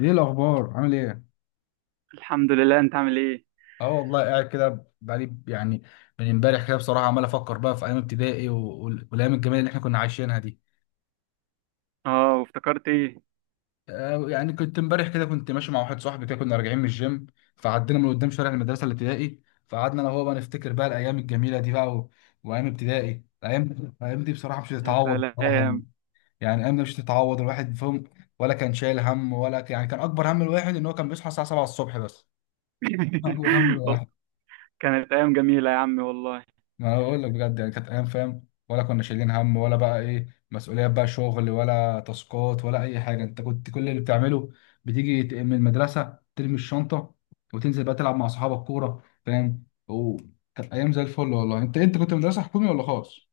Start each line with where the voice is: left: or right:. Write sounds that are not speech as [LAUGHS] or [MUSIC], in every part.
left: ايه الاخبار، عامل ايه؟
right: الحمد لله، انت عامل ايه؟
left: اه والله قاعد كده بقالي يعني. من امبارح كده بصراحه عمال افكر بقى في ايام ابتدائي والايام الجميله اللي احنا كنا عايشينها دي.
right: اه، وافتكرت ايه؟
left: يعني كنت امبارح كده كنت ماشي مع واحد صاحبي كده كنا راجعين من الجيم. فعدينا من قدام شارع المدرسه الابتدائي. فقعدنا انا وهو بقى نفتكر بقى الايام الجميله دي بقى. وايام ابتدائي، الايام دي بصراحه مش
right: يا
left: هتتعوض بصراحه
right: سلام.
left: يعني. يعني الايام دي مش هتتعوض الواحد فيهم. ولا كان شايل هم، ولا يعني كان اكبر هم الواحد ان هو كان بيصحى الساعه 7 الصبح بس. [LAUGHS] اكبر
right: [LAUGHS] وال-
left: هم.
right: كانت ايام جميله يا عمي والله.
left: ما انا بقول لك بجد يعني كانت ايام، فاهم؟ ولا كنا شايلين هم ولا بقى ايه مسؤوليات بقى، شغل ولا تاسكات ولا اي حاجه. انت كنت كل اللي بتعمله بتيجي من المدرسه ترمي الشنطه، وتنزل بقى تلعب مع اصحابك كوره، فاهم؟ وكانت ايام زي الفل والله. انت كنت مدرسه حكومي ولا خاص؟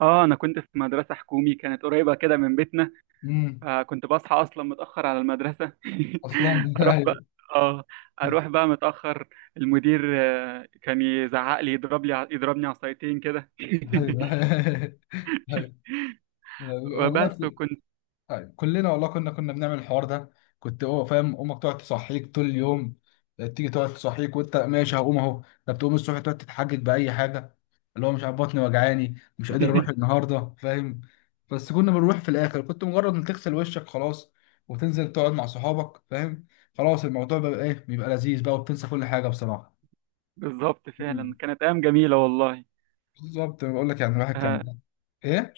right: اه، انا كنت في مدرسه حكومي كانت قريبه كده من بيتنا.
left: امم.
right: فكنت بصحى اصلا متاخر على المدرسه.
left: اصلا.
right: [LAUGHS]
left: [LAUGHS]
right: اروح بقى.
left: ايوه.
right: اه، اروح بقى متاخر. المدير كان يزعق لي، يضربني عصايتين كده.
left: ايوه. [LAUGHS]
right: [LAUGHS]
left: أيوة،
right: وبس
left: والله.
right: وكنت.
left: طيب، كلنا والله كنا بنعمل الحوار ده. كنت، هو فاهم، امك تقعد تصحيك طول اليوم، تيجي تقعد تصحيك وانت ماشي هقوم اهو. طب تقوم الصبح تقعد تتحجج باي حاجه، اللي هو مش عارف بطني وجعاني مش قادر اروح
right: [LAUGHS]
left: النهارده، فاهم؟ بس كنا بنروح في الاخر. كنت مجرد ان تغسل وشك خلاص، وتنزل تقعد مع صحابك، فاهم؟ خلاص، الموضوع بقى ايه، بيبقى لذيذ بقى وبتنسى كل حاجه بصراحه.
right: بالظبط، فعلا
left: مم.
right: كانت ايام جميله والله.
left: بالظبط، بقول لك يعني الواحد كان
right: آه،
left: ايه.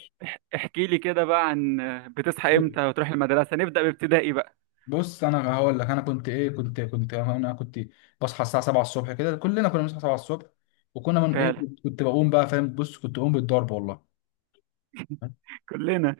right: احكي لي كده بقى عن بتصحى امتى وتروح المدرسة، نبدأ بابتدائي بقى.
left: بص، انا هقول لك انا كنت ايه، كنت انا كنت بصحى الساعه 7 الصبح، كده كلنا كنا بنصحى 7 الصبح. وكنا من ايه،
right: فعلا،
left: كنت بقوم بقى، فاهم؟ بص، كنت بقوم بالضرب والله.
right: كلنا.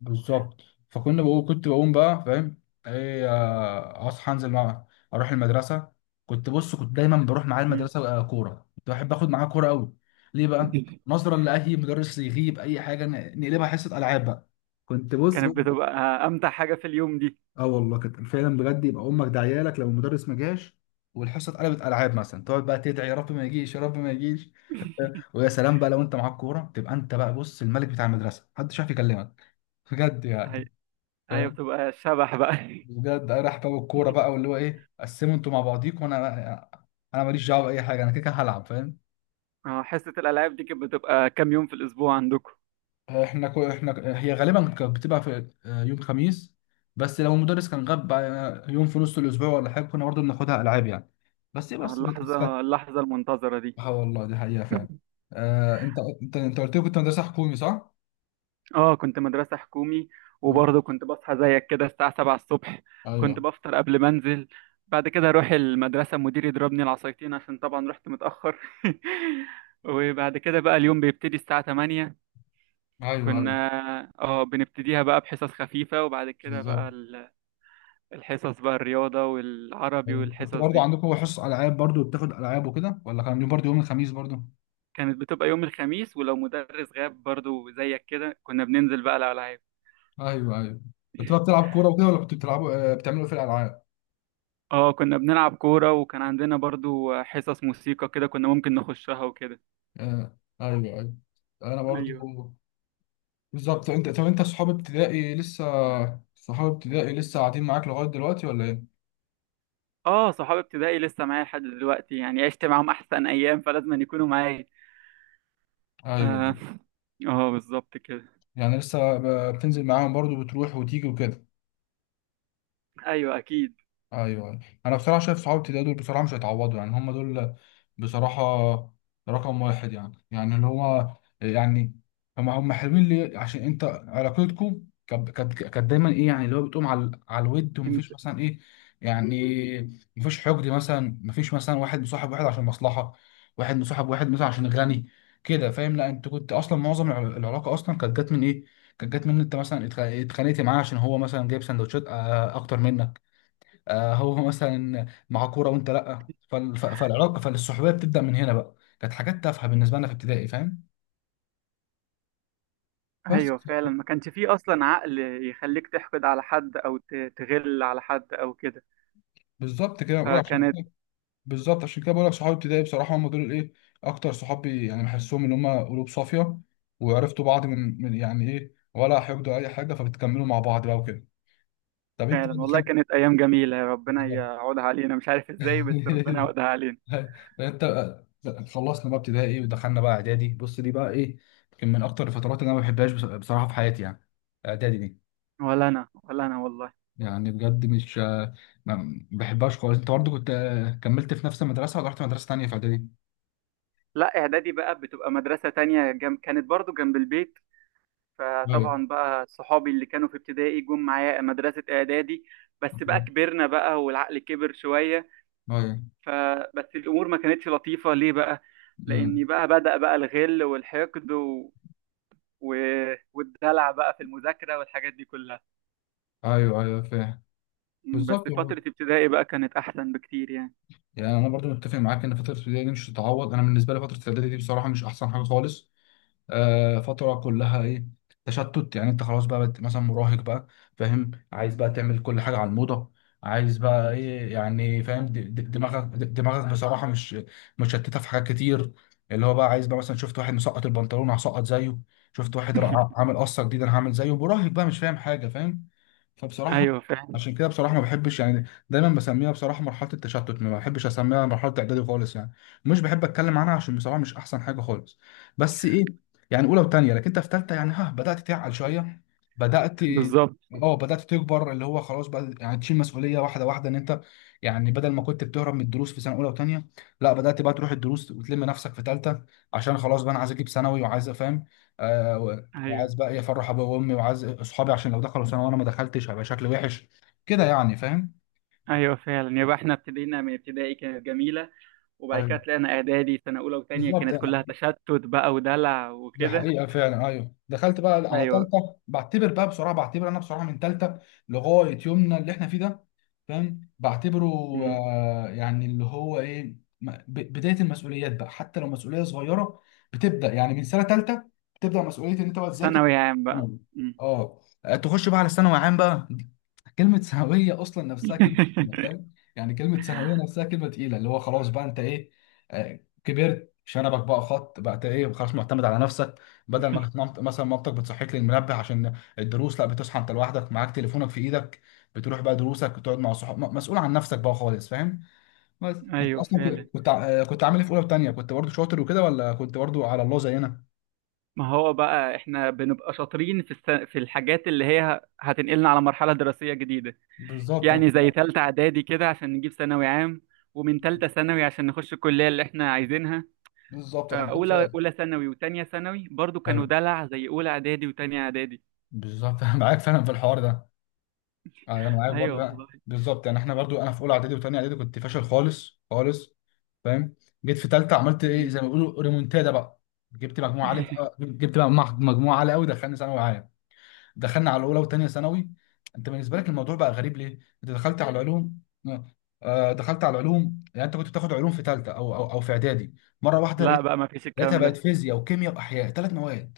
left: بالظبط. فكنا بقوم، كنت بقوم بقى، فاهم؟ ايه، اصحى انزل معاه، اروح المدرسه. كنت بص، كنت دايما بروح معاه
right: مم.
left: المدرسه. كوره، كنت بحب اخد معاه كوره قوي. ليه بقى؟
right: [LAUGHS]
left: نظرا لاي مدرس يغيب اي حاجه، نقلبها حصه العاب بقى. كنت بص.
right: كانت بتبقى امتع حاجة في اليوم دي.
left: اه والله كانت فعلا بجد، يبقى امك داعيه لك لو المدرس ما جاش والحصه اتقلبت العاب. مثلا تقعد بقى تدعي: يا رب ما يجيش، يا رب ما يجيش.
right: [LAUGHS]
left: ويا سلام بقى لو انت معاك كوره، تبقى انت بقى بص الملك بتاع المدرسه، محدش عارف يكلمك، بجد
right: هي
left: يعني.
right: هي
left: فاهم؟
right: بتبقى شبح بقى.
left: بجد راح بقى بالكوره بقى واللي هو ايه، قسموا انتوا مع بعضيكم وانا، انا ماليش دعوه باي حاجه، انا كده كده هلعب، فاهم؟
right: حصة الألعاب دي كانت بتبقى كام يوم في الأسبوع عندكم؟
left: احنا هي غالبا كانت بتبقى في يوم خميس. بس لو المدرس كان غاب بقى، يوم في نص الاسبوع ولا حاجه، كنا برضه بناخدها العاب يعني. بس بس بس.
right: اللحظة المنتظرة دي.
left: اه والله دي حقيقة فعلا.
right: [LAUGHS]
left: انت، انت قلت لي كنت مدرسة حكومي، صح؟
right: اه، كنت مدرسة حكومي.
left: مم.
right: وبرضه كنت بصحى زيك كده الساعة 7 الصبح. كنت
left: ايوه،
right: بفطر قبل ما انزل. بعد كده اروح المدرسة، المدير يضربني العصايتين عشان طبعا رحت متأخر. [LAUGHS] وبعد كده بقى اليوم بيبتدي الساعة 8.
left: ايوه، ايوه.
right: كنا اه بنبتديها بقى بحصص خفيفة، وبعد كده بقى
left: بالظبط.
right: الحصص بقى الرياضة والعربي
left: ايوه، كنت
right: والحصص
left: برضو
right: دي.
left: عندكم حصص العاب؟ برضو بتاخد العاب وكده، ولا كان يوم برضو يوم الخميس برضو؟
right: كانت بتبقى يوم الخميس، ولو مدرس غاب برضه زيك كده كنا بننزل بقى الألعاب.
left: ايوه، ايوه. كنت بقى بتلعب كورة وكده، ولا كنت بتلعبوا بتعملوا إيه في الالعاب؟
right: اه، كنا بنلعب كورة وكان عندنا برضو حصص موسيقى كده كنا ممكن نخشها وكده.
left: آه، ايوه، ايوه. انا برضو.
right: ايوه.
left: بالظبط. انت طب، انت صحاب ابتدائي لسه، صحاب ابتدائي لسه قاعدين معاك لغاية دلوقتي ولا ايه؟
right: اه، صحابي ابتدائي لسه معايا لحد دلوقتي، يعني عشت معاهم احسن ايام، فلازم أن يكونوا معايا.
left: ايوه،
right: اه. [LAUGHS] اه، بالظبط كده.
left: يعني لسه بتنزل معاهم برضو، بتروح وتيجي وكده.
right: ايوه، اكيد.
left: ايوه، أيوة. انا بصراحه شايف صحاب ابتدائي دول بصراحه مش هيتعوضوا يعني، هم دول بصراحه رقم واحد يعني، يعني اللي هو يعني، هم حلوين ليه؟ عشان انت علاقتكم كانت دايما ايه يعني، اللي هو بتقوم على الود
right: انت.
left: ومفيش مثلا ايه، يعني مفيش حقد مثلا، مفيش مثلا واحد مصاحب واحد عشان مصلحه، واحد مصاحب واحد مثلا عشان غني، كده، فاهم؟ لا، انت كنت اصلا معظم العلاقه اصلا كانت جت من ايه، كانت جت من إن انت مثلا اتخانقت معاه عشان هو مثلا جايب سندوتشات اكتر منك. هو مثلا مع كوره وانت لا، فالعلاقه فالصحوبيه بتبدا من هنا بقى، كانت حاجات تافهه بالنسبه لنا في ابتدائي، فاهم؟ بس.
right: ايوه، فعلا ما كانش فيه اصلا عقل يخليك تحقد على حد او تغل على حد او كده.
left: بالظبط كده بقول لك عشان،
right: فكانت.
left: بالظبط عشان كده بقول لك صحابي ابتدائي بصراحه هم دول الايه، اكتر صحابي يعني، بحسهم ان هم قلوب صافيه، وعرفتوا بعض من يعني ايه، ولا حقدوا اي حاجه، فبتكملوا مع بعض بقى وكده. طب انت بقى
right: فعلا والله
left: دخلت.
right: كانت ايام جميلة، ربنا
left: بالظبط.
right: يعودها علينا، مش عارف ازاي بس ربنا
left: [LAUGHS]
right: يعودها علينا.
left: لا، انت. لا، خلصنا بقى ابتدائي ايه، ودخلنا بقى اعدادي. بص، دي بقى ايه، يمكن من اكتر الفترات اللي انا ما بحبهاش بصراحه في حياتي يعني، اعدادي دي،
right: ولا انا، ولا انا والله.
left: يعني بجد مش ما بحبهاش خالص. انت برضه كنت كملت في نفس المدرسه ولا رحت مدرسه تانيه في اعدادي؟
right: لا، اعدادي بقى بتبقى مدرسة تانية. كانت برضو جنب البيت.
left: ايوه،
right: فطبعا بقى صحابي اللي كانوا في ابتدائي جم معايا مدرسة اعدادي. بس بقى كبرنا بقى والعقل كبر شوية.
left: ايوه.
right: فبس الامور ما كانتش لطيفة ليه بقى. لاني
left: امم.
right: بقى بدأ بقى الغل والحقد و... والدلع بقى في المذاكرة والحاجات دي كلها.
left: ايوه، ايوه، فاهم.
right: بس
left: بالظبط.
right: فترة ابتدائي بقى كانت احسن بكتير يعني.
left: يعني انا برضو متفق معاك ان فتره الابتدائي دي مش تتعوض. انا بالنسبه لي فتره الاعدادي دي بصراحه مش احسن حاجه خالص. فترة كلها ايه، تشتت يعني. انت خلاص بقى مثلا مراهق بقى، فاهم؟ عايز بقى تعمل كل حاجة على الموضة، عايز بقى ايه يعني، فاهم؟ دماغك بصراحة مش مشتتة في حاجات كتير، اللي هو بقى عايز بقى مثلا شفت واحد مسقط البنطلون هسقط زيه، شفت واحد رائع
right: [LAUGHS]
left: عامل قصة جديدة انا هعمل زيه، مراهق بقى مش فاهم حاجة، فاهم؟ فبصراحة
right: ايوه، فعلا.
left: عشان كده بصراحة ما بحبش، يعني دايما بسميها بصراحة مرحلة التشتت، ما بحبش اسميها مرحلة اعدادي خالص يعني. مش بحب اتكلم عنها عشان بصراحة مش احسن حاجة خالص. بس ايه، يعني اولى وثانيه، لكن انت في ثالثه يعني، ها بدات تعقل شويه، بدات.
right: بالظبط.
left: اه بدات تكبر، اللي هو خلاص بقى يعني تشيل مسؤوليه واحده واحده، ان انت يعني بدل ما كنت بتهرب من الدروس في سنه اولى وثانيه، لا، بدات بقى تروح الدروس وتلم نفسك في ثالثه، عشان خلاص بقى انا عايز اجيب ثانوي وعايز افهم، آه و-
right: ايوه،
left: وعايز بقى إيه افرح ابويا وامي، وعايز اصحابي عشان لو دخلوا ثانوي وانا ما دخلتش هيبقى شكلي وحش كده يعني، فاهم؟
right: ايوه، فعلا يبقى احنا ابتدينا من ابتدائي كانت جميلة. وبعد كده
left: أيوة.
right: طلعنا اعدادي، سنه اولى وثانيه
left: بالظبط
right: كانت كلها
left: يعني.
right: تشتت بقى ودلع
left: دي
right: وكده.
left: حقيقة فعلا. أيوه دخلت بقى على
right: ايوه.
left: تالتة، بعتبر بقى بصراحة، بعتبر أنا بصراحة من تالتة لغاية يومنا اللي إحنا فيه ده، فاهم، بعتبره
right: أمم.
left: آه يعني اللي هو إيه، بداية المسؤوليات بقى، حتى لو مسؤولية صغيرة بتبدأ يعني من سنة تالتة. بتبدأ مسؤولية إن أنت بقى تذاكر
right: ثانوي عام بقى.
left: ثانوي.
right: أمم.
left: أه، تخش بقى على ثانوي عام بقى. كلمة سهوية أصلا نفسها كلمة تقيلة،
right: [LAUGHS]
left: فاهم؟ يعني كلمة سهوية نفسها كلمة تقيلة، اللي هو خلاص بقى أنت إيه، كبرت شنبك بقى خط بقى، أنت إيه خلاص معتمد على نفسك. بدل ما كانت مثلا مامتك بتصحيك للمنبه عشان الدروس، لا، بتصحى أنت لوحدك، معاك تليفونك في إيدك، بتروح بقى دروسك، بتقعد مع صحابك، مسؤول عن نفسك بقى خالص، فاهم؟ بس أنت
right: ايوه،
left: أصلا
right: فعلا
left: كنت كنت عامل إيه في أولى وتانية؟ كنت برضه شاطر وكده ولا كنت برضه على الله زينا؟
right: ما هو بقى احنا بنبقى شاطرين في الحاجات اللي هي هتنقلنا على مرحله دراسيه جديده.
left: بالظبط أنا
right: يعني زي ثالثه اعدادي كده عشان نجيب ثانوي عام، ومن ثالثه ثانوي عشان نخش الكليه اللي احنا عايزينها.
left: بالظبط أنا معاك
right: فاولى
left: فعلا،
right: اولى ثانوي وثانيه ثانوي برضو كانوا
left: أيوه.
right: دلع زي اولى اعدادي وثانيه اعدادي.
left: بالظبط. [LAUGHS] أنا معاك فعلا في الحوار ده. انا معاك
right: ايوه
left: برضو.
right: والله.
left: بالظبط يعني احنا برضو، انا في اولى اعدادي وثانيه اعدادي كنت فاشل خالص خالص، فاهم. جيت في ثالثه، عملت ايه
right: أمم.
left: زي ما بيقولوا ريمونتادا بقى. جبت مجموعه عاليه،
right: [LAUGHS]
left: جبت بقى مجموعه عاليه قوي دخلني ثانوي عام. دخلنا على اولى وثانيه ثانوي. انت بالنسبه لك الموضوع بقى غريب ليه، انت دخلت على العلوم. آه، دخلت على العلوم يعني، انت كنت بتاخد علوم في ثالثه او في اعدادي؟ مره واحده
right: لا
left: لقيت،
right: بقى، ما فيش
left: لقيتها
right: الكلام
left: بقت
right: ده.
left: فيزياء وكيمياء واحياء، ثلاث مواد.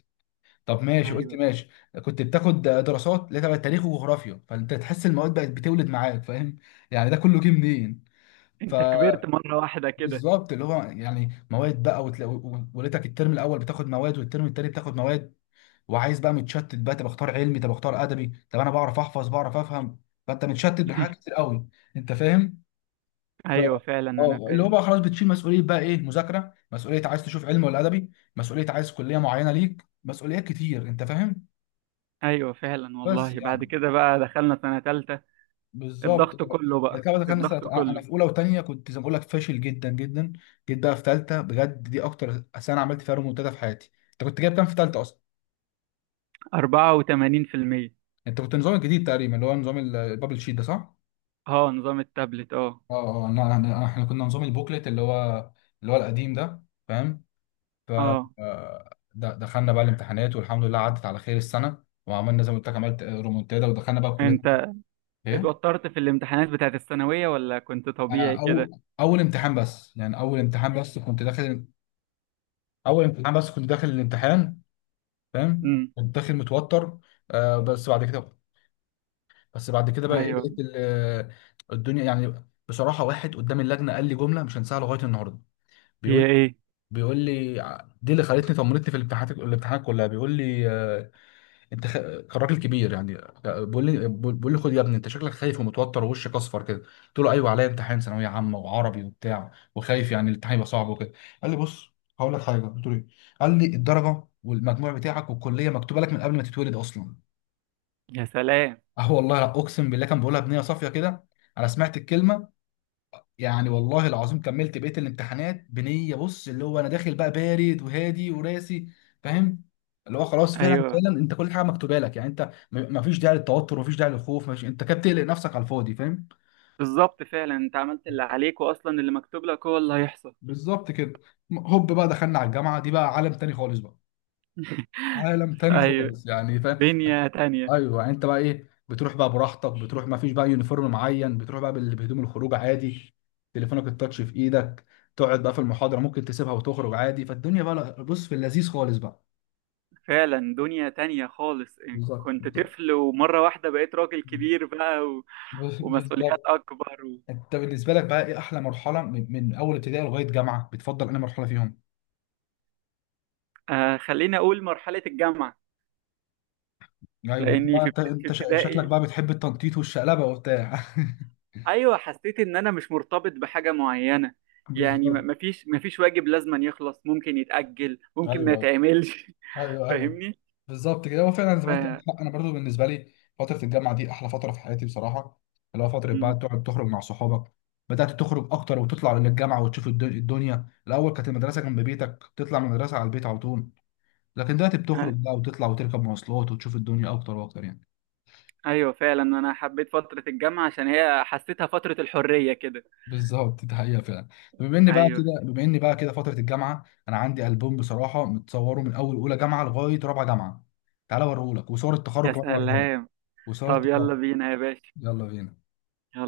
left: طب ماشي، قلت
right: ايوه،
left: ماشي. كنت بتاخد دراسات اللي هي تبع التاريخ وجغرافيا، فانت تحس المواد بقت بتولد معاك، فاهم؟ يعني ده كله جه منين؟ ف
right: انت كبرت مرة واحدة كده.
left: بالظبط، اللي هو يعني مواد بقى وتلاقي، وليتك الترم الاول بتاخد مواد والترم التاني بتاخد مواد، وعايز بقى متشتت بقى، طب اختار علمي، طب اختار ادبي، طب انا بعرف احفظ بعرف افهم. فانت متشتت بحاجات
right: [LAUGHS]
left: كتير قوي، انت فاهم؟ ف-
right: ايوه فعلا، انا
left: اه، اللي هو
right: فاهم.
left: بقى خلاص بتشيل مسؤوليه بقى ايه، مذاكره، مسؤوليه عايز تشوف علم ولا ادبي، مسؤوليه عايز كليه معينه ليك، مسؤوليات كتير، انت فاهم؟
right: ايوه فعلا
left: بس
right: والله، بعد
left: يعني،
right: كده بقى دخلنا سنة تالتة،
left: بالظبط.
right: الضغط كله
left: بعد
right: بقى،
left: كده دخلنا سنه.
right: الضغط
left: انا
right: كله.
left: في اولى وثانيه كنت زي ما بقول لك فاشل جدا جدا. جيت بقى في ثالثه، بجد دي اكتر سنه عملت فيها ريمونتادا في حياتي. انت كنت جايب كام في ثالثه اصلا؟
right: 84%.
left: انت كنت نظام الجديد تقريبا، اللي هو نظام البابل شيت ده، صح؟
right: اه، نظام التابلت، اه.
left: اه. اه، احنا كنا نظام البوكلت، اللي هو اللي هو القديم ده، فاهم؟ ف
right: اه،
left: دخلنا بقى الامتحانات والحمد لله عدت على خير السنه، وعملنا زي ما قلت لك عملت ريمونتادا، ودخلنا بقى الكليه.
right: انت
left: ايه.
right: اتوترت في الامتحانات بتاعت الثانوية ولا كنت طبيعي
left: آه، او
right: كده؟
left: اول امتحان بس يعني، اول امتحان بس كنت داخل، اول امتحان بس كنت داخل الامتحان، فاهم؟
right: امم،
left: كنت داخل متوتر. بس بعد كده، بس بعد كده بقى ايه
right: ايوه.
left: لقيت الدنيا يعني. بصراحه، واحد قدام اللجنه قال لي جمله مش هنساها لغايه النهارده. بيقول،
right: هي ايه؟
left: بيقول لي دي اللي خلتني طمنتني في الامتحانات، الامتحانات كلها، بيقول لي انت خ... الراجل كبير يعني، بيقول لي: خد يا ابني، انت شكلك خايف ومتوتر ووشك اصفر كده. قلت له: ايوه، عليا امتحان ثانويه عامه وعربي وبتاع، وخايف يعني الامتحان يبقى صعب وكده. قال لي: بص، هقول لك حاجه. قلت له: ايه؟ قال لي: الدرجه والمجموع بتاعك والكليه مكتوبه لك من قبل ما تتولد اصلا.
right: يا سلام.
left: اه والله اقسم بالله، كان بيقولها بنيه صافيه كده. انا سمعت الكلمه يعني، والله العظيم كملت بقية الامتحانات بنية، بص، اللي هو انا داخل بقى بارد وهادي وراسي، فاهم؟ اللي هو خلاص، فعلا
right: ايوه،
left: فعلا، انت كل حاجة مكتوبة لك يعني، انت مفيش داعي للتوتر، مفيش داعي للخوف، مفيش. انت كده بتقلق نفسك على الفاضي، فاهم؟
right: بالظبط فعلا، انت عملت اللي عليك واصلا اللي مكتوب لك هو اللي هيحصل.
left: بالظبط كده. هوب بقى دخلنا على الجامعة، دي بقى عالم تاني خالص بقى، عالم تاني
right: ايوه،
left: خالص يعني، فاهم؟
right: دنيا تانية.
left: ايوه، يعني انت بقى ايه، بتروح بقى براحتك، بتروح ما فيش بقى يونيفورم معين، بتروح بقى بهدوم الخروج عادي، تليفونك التاتش في ايدك، تقعد بقى في المحاضره ممكن تسيبها وتخرج عادي، فالدنيا بقى بص في اللذيذ خالص بقى.
right: فعلا دنيا تانية خالص.
left: بالظبط.
right: كنت طفل ومرة واحدة بقيت راجل كبير بقى ومسؤوليات
left: بالظبط،
right: أكبر
left: انت بالنسبه لك بقى ايه احلى مرحله من اول ابتدائي لغايه جامعه، بتفضل انهي مرحله فيهم؟
right: آه، خليني أقول مرحلة الجامعة.
left: ايوه، انت
right: لأني
left: بقى
right: في
left: شكلك
right: ابتدائي،
left: بقى بتحب التنطيط والشقلبه وبتاع. [LAUGHS]
right: أيوة حسيت إن أنا مش مرتبط بحاجة معينة. يعني ما-
left: بالظبط.
right: مفيش مفيش واجب لازم أن يخلص، ممكن يتأجل ممكن ما
left: ايوه،
right: يتعملش. [LAUGHS]
left: ايوه، ايوه.
right: فاهمني؟
left: بالظبط كده، هو فعلا زي
right: ف
left: ما انت عندك حق، انا برضو بالنسبه لي فتره الجامعه دي احلى فتره في حياتي بصراحه. اللي هو فتره بقى
right: م.
left: تقعد تخرج مع صحابك، بدات تخرج اكتر وتطلع للجامعه وتشوف الدنيا. الاول كانت المدرسه جنب بيتك، تطلع من المدرسه على البيت على طول، لكن دلوقتي
right: آه،
left: بتخرج بقى وتطلع وتركب مواصلات وتشوف الدنيا اكتر واكتر يعني.
right: أيوة فعلا، أنا حبيت فترة الجامعة عشان هي حسيتها فترة الحرية كده.
left: بالظبط، دي حقيقه فعلا. بما ان بقى
right: أيوة.
left: كده بما ان بقى كده فتره الجامعه، انا عندي البوم بصراحه متصوره من اول اولى جامعه لغايه رابعه جامعه. تعالى اوريهولك، وصور
right: يا
left: التخرج كمان اوريها لك،
right: سلام.
left: وصور
right: طب
left: التخرج.
right: يلا بينا يا باشا.
left: يلا بينا.
right: يلا.